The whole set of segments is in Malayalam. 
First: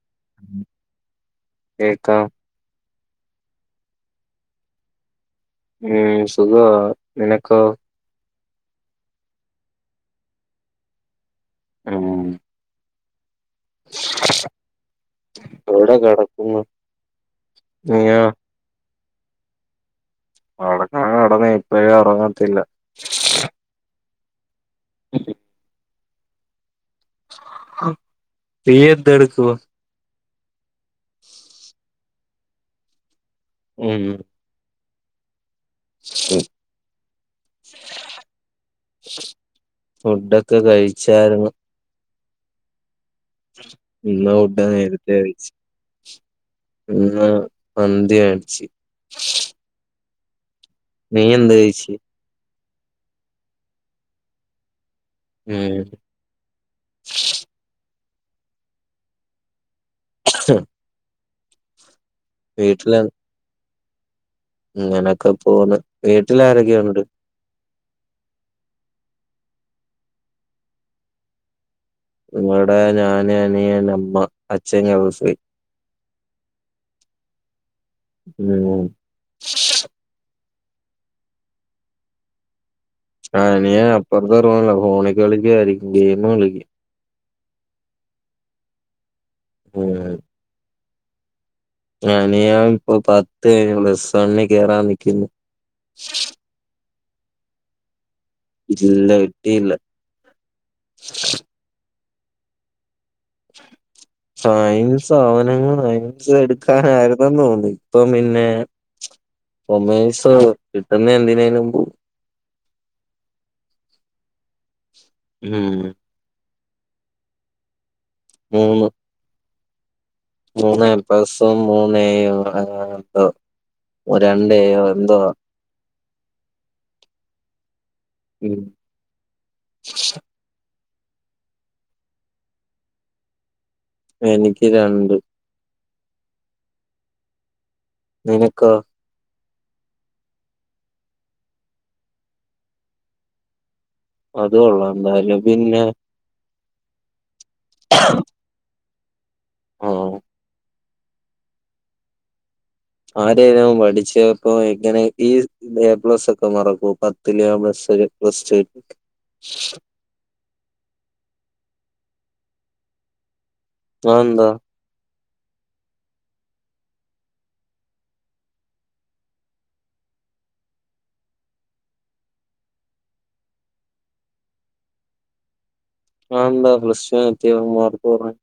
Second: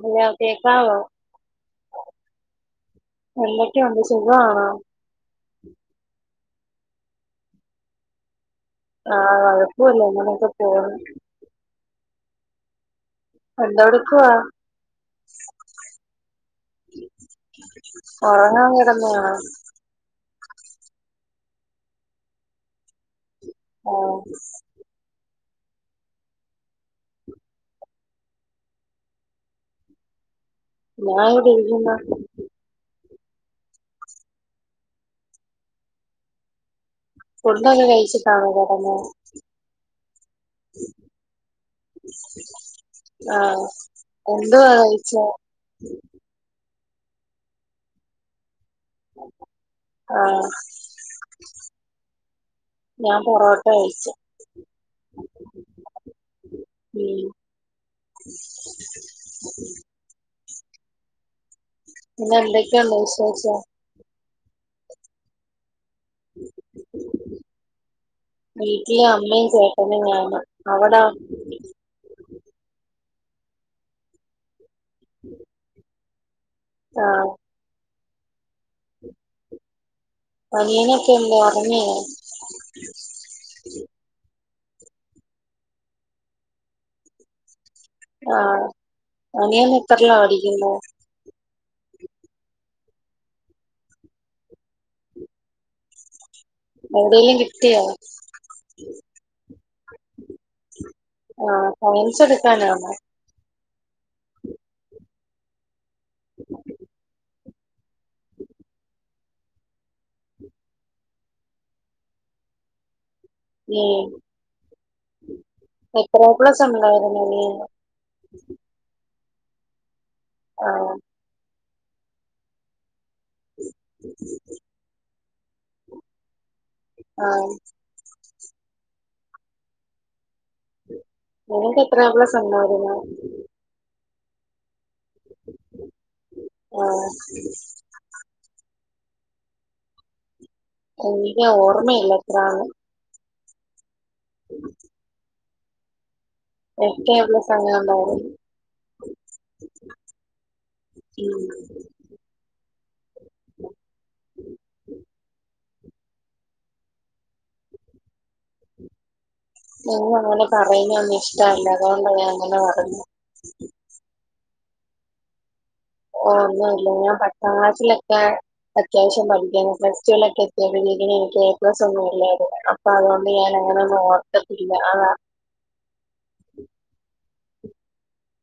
ഹലോ കേക്കാവോ കേക്കാം എന്തൊക്കെയുണ്ട് സുഖാണോ ഉം സുഖവാ നിനക്കോ ആഹ് [unintelligible] ഇങ്ങനൊക്കെ പോന്നു ഉം എന്തടുക്കുവാ എവിടെ കിടക്കുന്നു നീയോ ഒറ ആ [unintelligible] ഒറങ്ങാൻ കടന്ന ഇപ്പയെ ഒറങ്ങത്തില്ല ആഹ് അല്ലെ നീ എന്തടുക്കുവാ ഞാ ഇവിടെ ഇരിക്കുന്ന ഉം ഉം ഫുഡ്ഡൊക്കെ കയിച്ചിട്ടാണോ കടന്നെ ഫുഡൊക്കെ കഴിച്ചായ്രുന്നു [inaudible] ആ ന്നാ ഫുഡ എന്തുവാ നേരെത്തെ കഴിച്ചേ കയിച് ഇന്ന് മന്തി വേട്ച്ച് ആഹ് നീ എന്ത് കഴിച്ച് ഞാൻ പൊറോട്ട കഴിച്ച് ഉം ഉം [inaudible] അ [inaudible] പിന്നെ എന്തേക്കെയുണ്ട് വീട്ടില് വിശേഷം ഇങ്ങനൊക്കെ പോണ് വീട്ടില് ആരെക്കെയുണ്ട് വീട്ടില് അമ്മയും ചേട്ടനും ഞാനും അവടാ ഇവട ഞാന് അനിയൻ അമ്മ അച്ഛൻ ഗൾഫി ആഹ് ഉം അനിയന് ഒക്കെ എന്ധെ ഒർങ്യോ ആ അനിയന് അപ്പർത്ത റൂമിലാ ഫോണ് കളിക്കായിരിക്കും ഗെയിമ് കളിക്ക ആഹ് അനിയൻ എത്രൽലാ ഉം. പടിക്കുന്നെ അനിയൻ ഇപ്പൊ പത്ത് കഴിഞ്ഞു പ്ലസ് വണ്ണി കേറാൻ നിക്കുന്നു എവിടെലും കിട്ടിയോ ഇല്ല കിട്ടീല്ല ആഹ് സയൻസ് എടുക്കാനാണോ സയൻസ് അവന് സയൻസ് എടുക്കാനായിരുന്നന്ന് തോന്നി ഇപ്പം പിന്നെ കോമെഴ്‌സൊ കിട്ടുന്ന എന്തിനേലും പോവും ഉം ഉം എത്ര [unintelligible] മൂന്ന് ആ, മൂന്ന് എപ്ലസും മൂന്ന് എയും അങ്ങനെന്തോ രണ്ട് ഏയോ എന്തോ ആം ഉം നിങ്ങക്ക് എത്ര എ പ്ലസ് ഉണ്ടായിരുന്നു എനിക്ക് രണ്ട് ഓ നിനക്കോ എനിക്ക് ഓർമ്മയില്ല എത്രാണ് അത് കൊള്ളാംഭാര്യ പിന്നെ എക്കെയെ [unintelligible] ആഹ് [unintelligible] ആരനും പഠിച്ചപ്പോ എങ്ങനെ ഈ എ പ്ലസ് ഒക്കെ മറക്കോ പത്തില് പ്ലസ് പ്ലസ് ടു നിന്ന അങ്ങനെ പറയുന്ന ഒന്നും ഇഷ്ടല്ല അതുകൊണ്ടാണ് ഞാൻ അങ്ങനെ പറഞ്ഞെ ആന്താ ഓ ഒന്നുംല്ല ഞാൻ പത്താം ക്ലാസ്സിലൊക്കെ അത്യാവശ്യം പഠിക്കാന് പ്ലസ് ടു വിൽ ഒക്കെ എത്തിയാ പിന്നെ എക്ക് ഏപ്ലസ് ഒന്നുമില്ലായിരുന്നു അപ്പൊ അതുകൊണ്ട് ഞാൻ അങ്ങനെ നോക്കത്തില്ല ആന്താ പ്ലസ് ടുവിൽ എത്തിയപ്പോ മർക്ക് കുറഞ്ഞെ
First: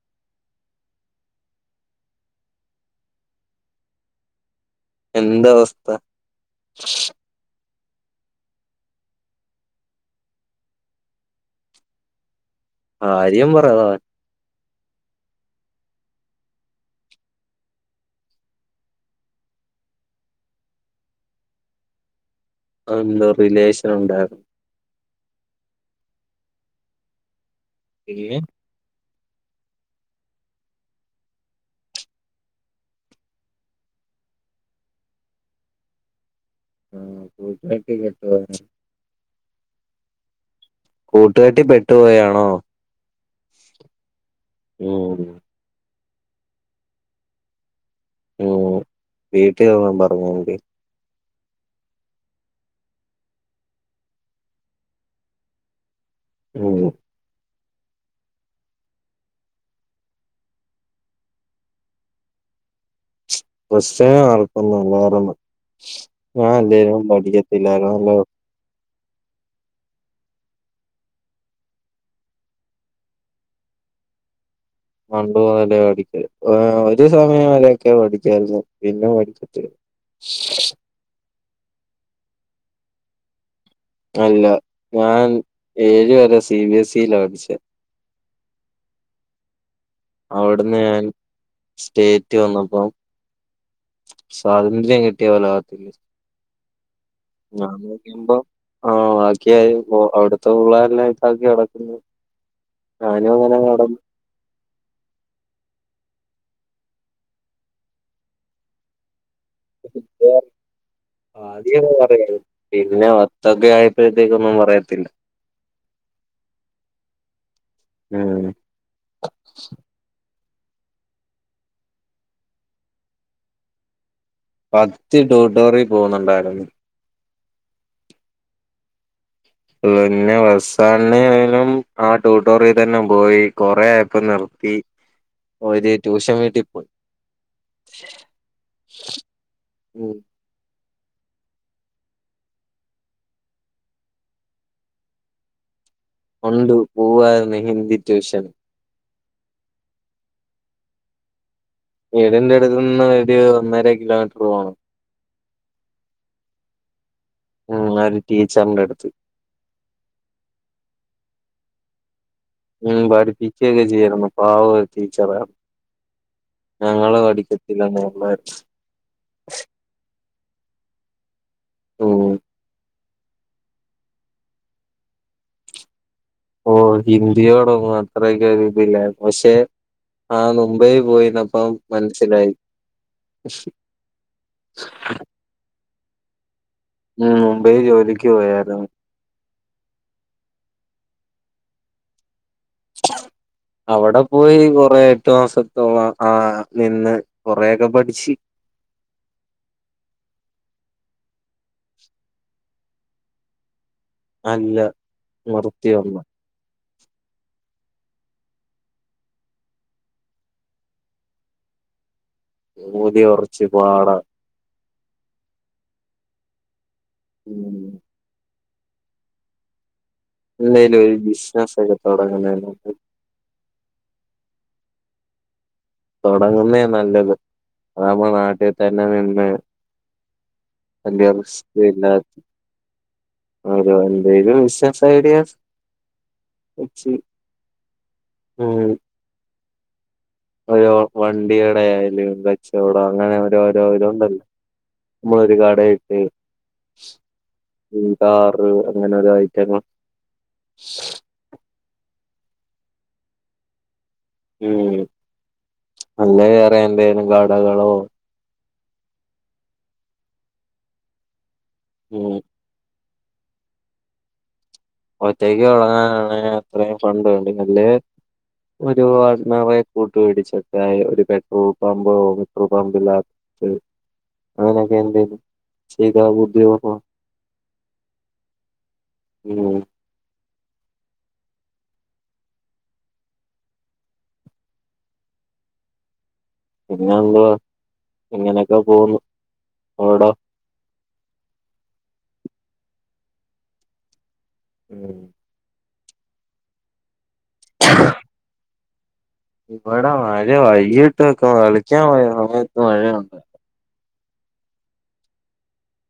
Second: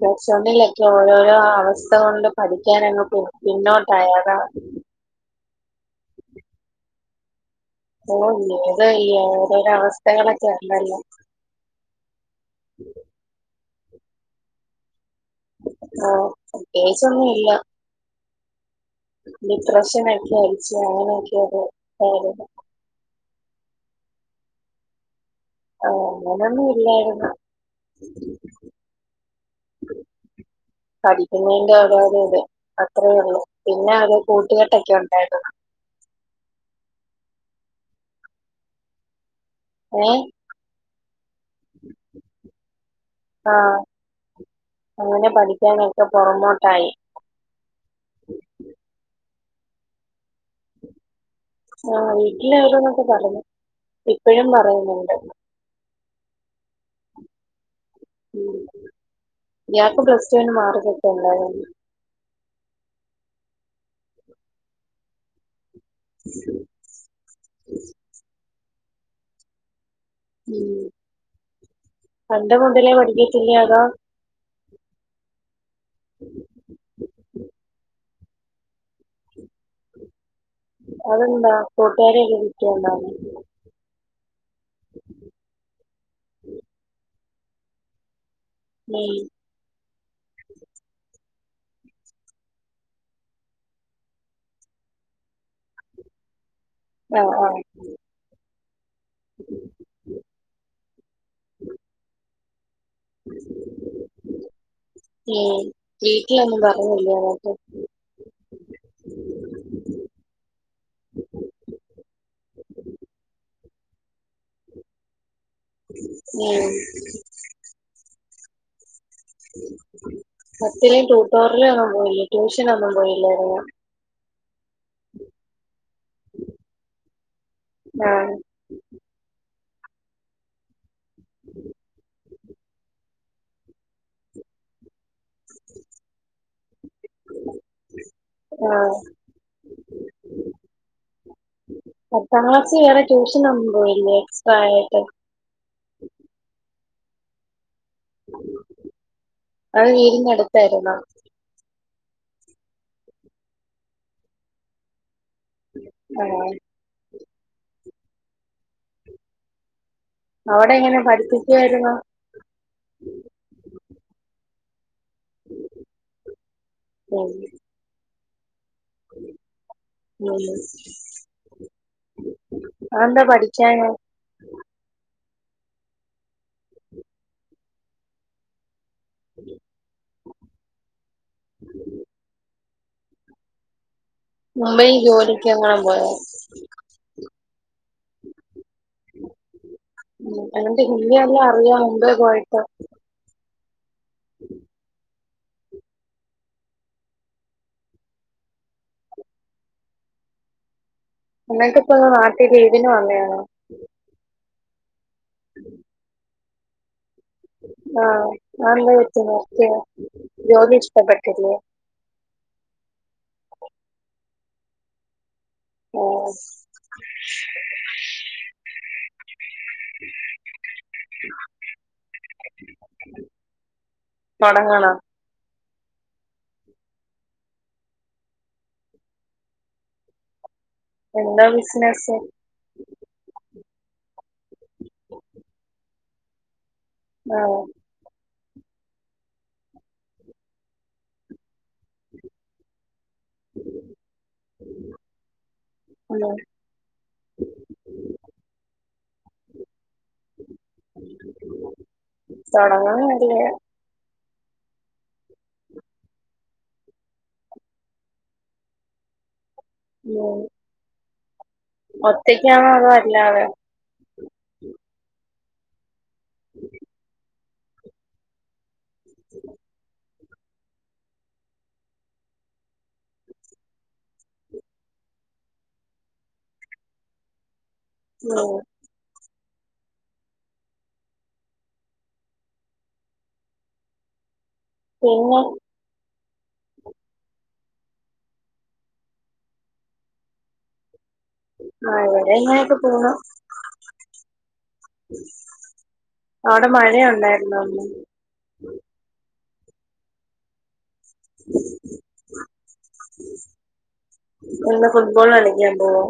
പ്ലസ് വണിലൊക്കെ ഓരോരോ അവസ്ഥ കൊണ്ട് പഠിക്കാൻങ്ങോട്ട് പിന്നോട്ട്യായി അതാ എന്ത അവസ്ഥ ഓ ഇത് ല്ലേ ഓരോരോഅവസ്ഥകളൊക്കെ ഉണ്ടല്ലോ കാര്യം പറ പതറാതെ ഓ പ്രത്യേകിച്ചൊന്നും ഇല്ല ഡിപ്രഷനൊക്കെ അടിച്ചു അങ്ങനെയൊക്കെ അത് [unintelligible] അതെന്തോ റിലേഷൻ ഉണ്ടായിരുന്നോ ആഹ് അങ്ങനൊന്നും ഇല്ലായിരുന്നു പിന്നെ പഠിക്കുന്നതിന്റെ ഓരോരോ ഇത് അത്രേ ഉള്ളൂ പിന്നെ അത് കൂട്ടുകെട്ടൊക്കെ ഉണ്ടായിരുന്നു ഉം കൂട്ടുകെട്ടിൽപെട്ടുപോയോ ഏ കൂട്ടുകെട്ടി പെട്ടുപോയാണോ ആഹ് ഉം അങ്ങനെ പഠിക്കാണ്ടായി [unintelligible] പുറകോട്ടായി ഓവീട്ടിൽ ഒന്നും പറഞ്ഞില്ലെ ആഹ് വീട്ടില് ഓരോന്നൊക്കെ പറഞ്ഞു ഇപ്പഴും പറയുന്നുണ്ട് ഉം ഉ ഇയാക്ക് പ്ലസ് ടു വിന് മാർക്ക് ഒക്കെ ഉണ്ടായിരുന്നോ പ്ലസ് ടുവിന് മാർക്കൊന്നും ഇല്ലായിരുന്നു ഞാൻ അല്ലെലും പഠിക്കത്തില്ലായിരുന്നു ഉ പണ്ട് മുതലേ പടിക്കത്തില്ലാ അതോ പണ്ട്മുതലേ പടി ഉം ആ ഒരു സമയം വരൊക്കെ പഠിക്കായിരുന്നു പിന്നെ പടിക്കത്തില്ല അതെന്താ കട്ടുകാരൊക്കെ വിളിക്കുക ണ്ടായിരുന്നോ അല്ല ഞാൻ ഏഴ് വരെ സി ബിഎസ്ഇൽ പഠിച്ചേ [unintelligible] അവിടുന്ന് ഞാൻ സ്റ്റേറ്റ് വന്നപ്പോം സ്വാതന്ത്ര്യം കിട്ടിയത് പോലെ ആ ആഹ് ആഹ് വത്തില്ലെഞാൻ നോക്കിയുമ്പോ ആഹ് ബാക്കിയാരും ഓഅവിടുത്തെ പിള്ളേരെല്ലാം നൈസാക്കി നടക്കുന്നു ഞാനും അങ്ങനെ നടന്നു ഏ വീട്ടിലൊന്നും പറഞ്ഞില്ലെ അന്നട്ട് ഉം അധിക പറയത് പിന്നെ മൊത്തൊക്കെ ആയപ്പോത്തേക്കൊന്നും പറയത്തില്ല ആഹ് ഉം പത്തിലും ടുട്ടോറിയിലൊന്നും പോയില്ല ട്യൂഷനൊന്നും പോയില്ലാരുന്നോ പത്തി ട്യൂട്ടോറിയിൽ പോന്നുണ്ടായിരുന്നു ആഹ് പിന്നെ അവസാനം ആ ട്യൂട്ടോറിൽ തന്നെ പോയി കൊറെ ആയപ്പം നിർത്തി [unintelligible] ഒരു ട്യൂഷൻ വീട്ടി പോയി ആഹ് പത്താം ക്ലാസി വേറെ ടൂഷനൊന്നും പോയില്ലേ എക്സ്ട്ര ആയിട്ട്. ഒണ്ട് പോവായിരുന്നു ഹിന്ദി ട്യൂഷൻ. അത് വീടിന്റെ അടുത്തായിരുന്നോ വീടിന്റെ അടുത്തുന്ന് ഒരു ഒന്നര കിലോമീറ്റർ പോണം ആഹ് ഉം, ഒരു ടീച്ചറിന്റെ അടുത്ത് അവിടെ എങ്ങനെ പഠിപ്പിക്കായിരുന്നോ ഉം പഠിപ്പിക്കൊക്കെ ചെയ്യാരുന്നു പാവം ഒരു ടീച്ചർ ആണ് ഞങ്ങള് ഉം പഠിക്ക ത്തില്ലേ ഒള്ളാരുന്നു ഉം [inaudible] ഉം അതെന്താ പഠിക്കാഞ്ഞെ ഓഹ് ഹിന്ദിയോടൊന്നും അത്രയ്ക്കൊരു പിന്നെ പക്ഷെ ആ നുമ്പേ പോയി നിന്നപ്പം മനസ്സിലായി [unintelligible] മുംബൈൽ ജോലിക്ക് എങ്ങാനും പോയോ ഉം മുംബൈ ജോലിക്ക് പോയാരുന്ന് ഉം എന്നിട്ട് ഹിന്ദി എല്ലാം അറിയാമോ മുബൈ പോയിട്ട്. അവിടെ പോയി കൊറേ എട്ട് മാസത്തോളം ആ നിന്ന് കുറേ ഒക്കെ പഠിച്ച്. അന്നിട്ടിപ്പൊ നാട്ടിൽ ലീവിന് വന്നയാണോ. അല്ല നിർത്തി വന്ന് ആഹ് അതെന്തു പറ്റി നിർത്തിയേ ജോലി ഇഷ്ടപ്പെട്ടില്ലെ ജോലി കുറച്ചു പാടാ. ഓഹ് ഉം ഓ എന്തെലും ഒരു ബിസിനസ്സൊക്കെ തുടങ്ങണം എനിക്ക് തൊടങ്ങണം തുടങ്ങുന്നേ നല്ലത് അതാവുമ്പം നാട്ടിൽ തന്നെ നിന്ന് അന്റെ എന്താ ബിസിനസ് [unintelligible] ഓരോ എന്തേലും ബിസിനസ് ഐഡിയാസ് വെച്ച് ആഹ് ഉം ഒരോ വണ്ടിയേടായാലും കച്ചവടം അങ്ങനെ ഓരോരൊ ഇതൊണ്ടല്ലോ നമ്മളൊരു കടയിട്ട് കാറ് അങ്ങനെ ഓരോ ഐറ്റങ്ങൾ തൊടങ്ങാൻ നല്ലയാ ഉം അല്ലേ വേറെ എന്തേലും കടകളോ ഏ. ഉം ഒറ്റക്കാണോ അതോ അല്ലാതെ? ഒറ്റക്ക് തുടങ്ങാനാണ് അത്രയും ഫണ്ട് എട്ക്കുന്നെ ഒരു പാർട്ണറെ കൂ വേടിച്ചട്ടായ് ഒരു പെട്രോൾ പമ്പ് ഒരു പെട്രോൾ പമ്പില്ലാത്ത ആങ്ങനൊക്കെ ഉണ്ട് സ്ത്രീകളെ കൂട്ടി [unintelligible] ഹലോ. ഉം. പിന്നെ. പിന്നെന്തുവാ ഇങ്ങനെയൊക്കെ പോകുന്നു അവ്ടെ. ആഹ് ഇവിടെ ഇങ്ങനേക്കെ പോകുന്നു. ഉം അവ്ടെ മഴയൊണ്ടായിരുന്നോ? ഇവ്ടെ മഴ വൈകിട്ട് ക കളിക്കാൻ പോയ സമയത്ത് മഴയുണ്ടാ എന്താ ഫുട്ബോള് കളിക്കാൻ പോവോ?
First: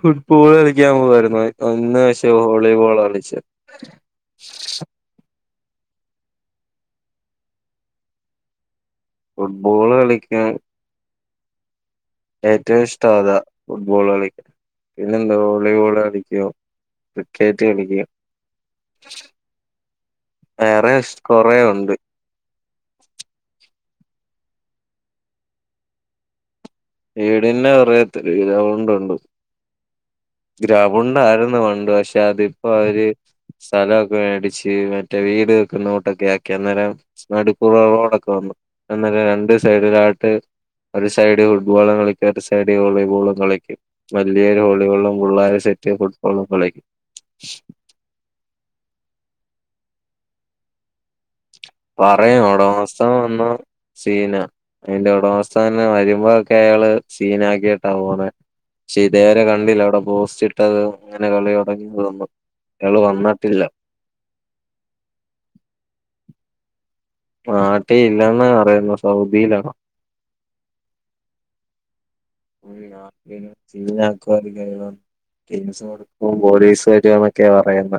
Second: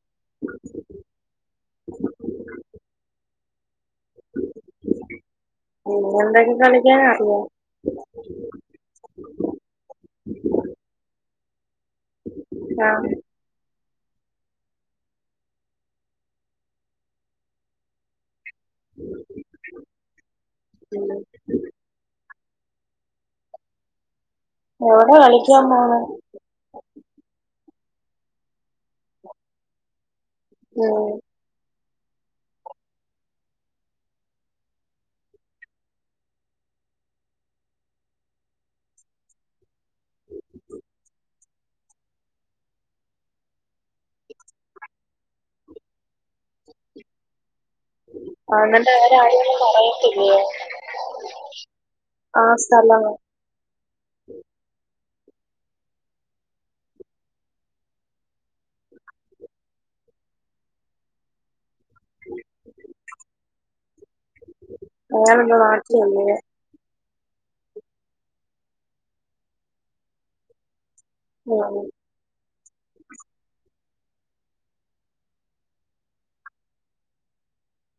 ഫുട്ബോള് കളിക്കാൻ പോവായിരുന്നു ഇന്ന് പക്ഷേ വോളിബോളാ കളിച്ച്. പിന്നെന്തൊക്കെ കളിക്കാനറിയാം? ഫുട്ബോള് കളിക്കാൻ. ഏറ്റവും ആ ഇഷ്ടം അതാ. ഫുട്ബോള് കളി പിന്നെന്താ വോളിബോള് കളിക്കും ക്രിക്കറ്റ് കളിക്കും. വേറെ ശ് ഉം. കൊറേ ഉണ്ട്. എവ്ടെ കളിക്കാൻ പോണ്? വീടിന്റെ അറയത്ത് ഗ്രൗണ്ടുണ്ട്. ഉം. ഗ്രൗണ്ടാര്ന്നു പണ്ട് പക്ഷേ അതിപ്പോ അവര്. സ്ഥലക്കെ വേടിച്ച് മറ്റേ വീട് വക്കുന്നകൂട്ടൊക്കെ ആക്കി അന്നേരം. നട്ക്കൂടെ റോഡക്ക വന്നു ഒന്നല്ല രണ്ട് സൈഡിലായിട്ട്. ഒരു സൈഡി ഫുട്ബോള് കളിക്കാം ഒരു സൈഡി വോളിബോളും കളിക്കും വലിയൊരു [unintelligible] പുള്ളാര് സെറ്റ് ഫുട്ബോളും കളിക്കും. അണ്ണന്റെ കാര്യം ആരോടെങ്കിലും പറയത്തില്ലയോ? പറയും ഒടമസ്ഥൻ വന്നാ. സീനാ അതിന്റെ ഉടമസ്ഥൻ ന്നെ വരുമ്പോക്കെ അയാള് സീനാക്കീട്ടാ പോണെ. ക്ഷേ ഇതേവരെ കണ്ടില്ല അവിടെ പോസ്റ്റ് ഇട്ടതും അങ്ങനെ കളി തൊടങ്ങിയതൊന്നും. ങ്ങള് വന്നട്ടില്ല. ങ്ങളിന്ന് നാട്ടിലില്ലേ? നാട്ടീ ഇല്ലെന്നാ പറയുന്ന സൗദിയിലാണ്. [unintelligible] ഒരു രാത്രി സീൻ ആക്കും [unintelligible] കേസ് കൊടുക്കും പോലീസ് വരും എന്നൊക്കെയ പറയുന്ന.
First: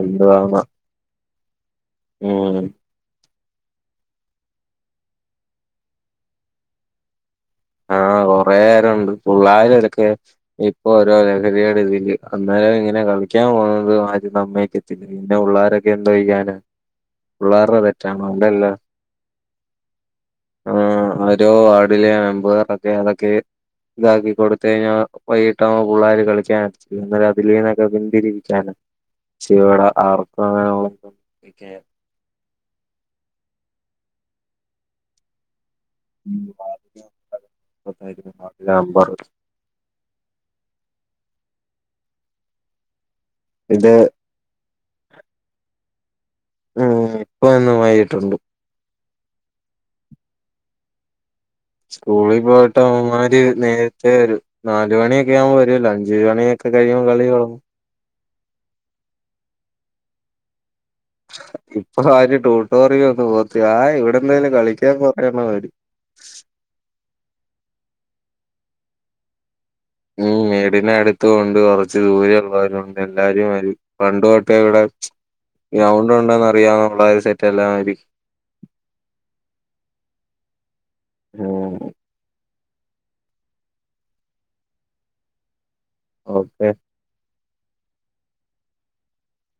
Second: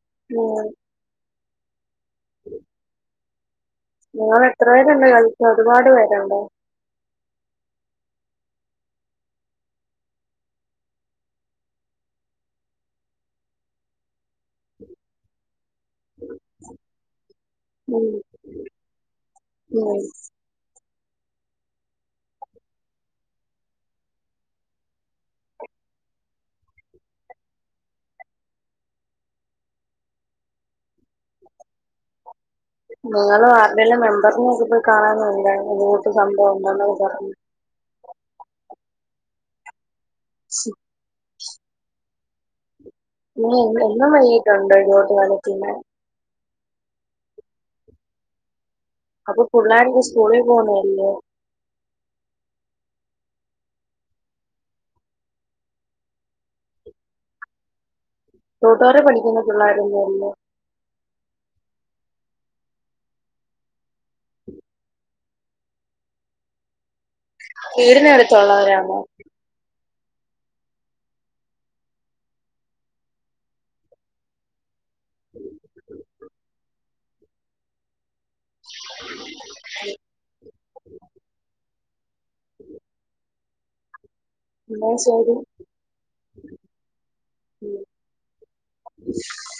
എന്തുവാകുവാ ഉം. ഉം. നിങ്ങളെത്ര പേരുണ്ട് കളിക്കാൻ ഒരുപാട് പേരുണ്ടോ? [inaudible] പേരുണ്ട് ഫുള്ളായതൊക്കെ. ഇപ്പൊ ഓരോ ലഹരിയുടെ ഇതില് അന്നേരം ഇങ്ങനെ കളിക്കാൻ പോകുന്നത് ആരും സമ്മയിക്കത്തില്ല. ന്നെ പുള്ളാര എന്തൊയ്യാനാ പുള്ളാരുടെ ഉം. തെറ്റാണോ ഒണ്ടെല്ലാ ഉം. ആഹ് ഓരോ വാർഡിലെ മെമ്പേറൊക്കെ അതൊക്കെ. ഇതാക്കി കൊടുത്തഴിഞ്ഞാ വൈകിട്ടാവ്മ്പൊ പുള്ളാര് കളിക്കാൻ അതിലീന്നൊക്കെ പിന്തിരിയിക്കാനാ. ക്ഷെവിടെ ആർക്കും അങ്ങന [unintelligible] നിക്കേ നിങ്ങള് വാർഡിലെ മെമ്പേർസിനെയൊക്കെ പോയി കാണാഞെന്താണ് ഇങ്ങനെയൊക്കെ സംഭവം [unintelligible] [unintelligible] നമ്പർ സു ഇനി ഇത് എന്നും വൈകിട്ടൊണ്ട് ഇങ്ങോട്ട് [unintelligible] ഉം ഇപ്പ എന്നും വൈകിട്ടുണ്ട് അപ്പൊ പുള്ളാര്ക്ക് സ്കൂളീ പോണ്ടതല്ലേ സ്കൂളീ പോയിട്ട് അവന്മാര് നേരത്തേ വരും നാല് മണിയൊക്കെ ആവുമ്പൊ വരുവല്ലോ അഞ്ച് മണിയൊക്കെ കഴിയുമ്പൊ കളി തുടങ്ങും ട്യൂട്ടോറീ പഠിക്കുന്ന പുള്ളാരൊന്നു അല്ലേ ഇപ്പൊ ആരും ട്യൂട്ടോറിലോട്ട് പോവത്തില്ല ആ ഇവിടെന്തേലും കളിക്കാൻ [unintelligible] വീടിനടുത്തുള്ളവരാണോ ഉം വീടിന് അടുത്തും ഉണ്ട് കൊറച്ച് ദൂരേ ഉള്ളവരുണ്ട് എല്ലാരും വരും പണ്ട് തൊട്ടെ ഇവടെ ഗ്രൗണ്ട് ഉണ്ടന്ന് അറിയാവ്ന്ന പിള്ളാര്‌ സെറ്റെല്ലാം വരും [inaudible] [unintelligible] [inaudible] ഇന്നാ ശേരി. ഓക്കെ ഉം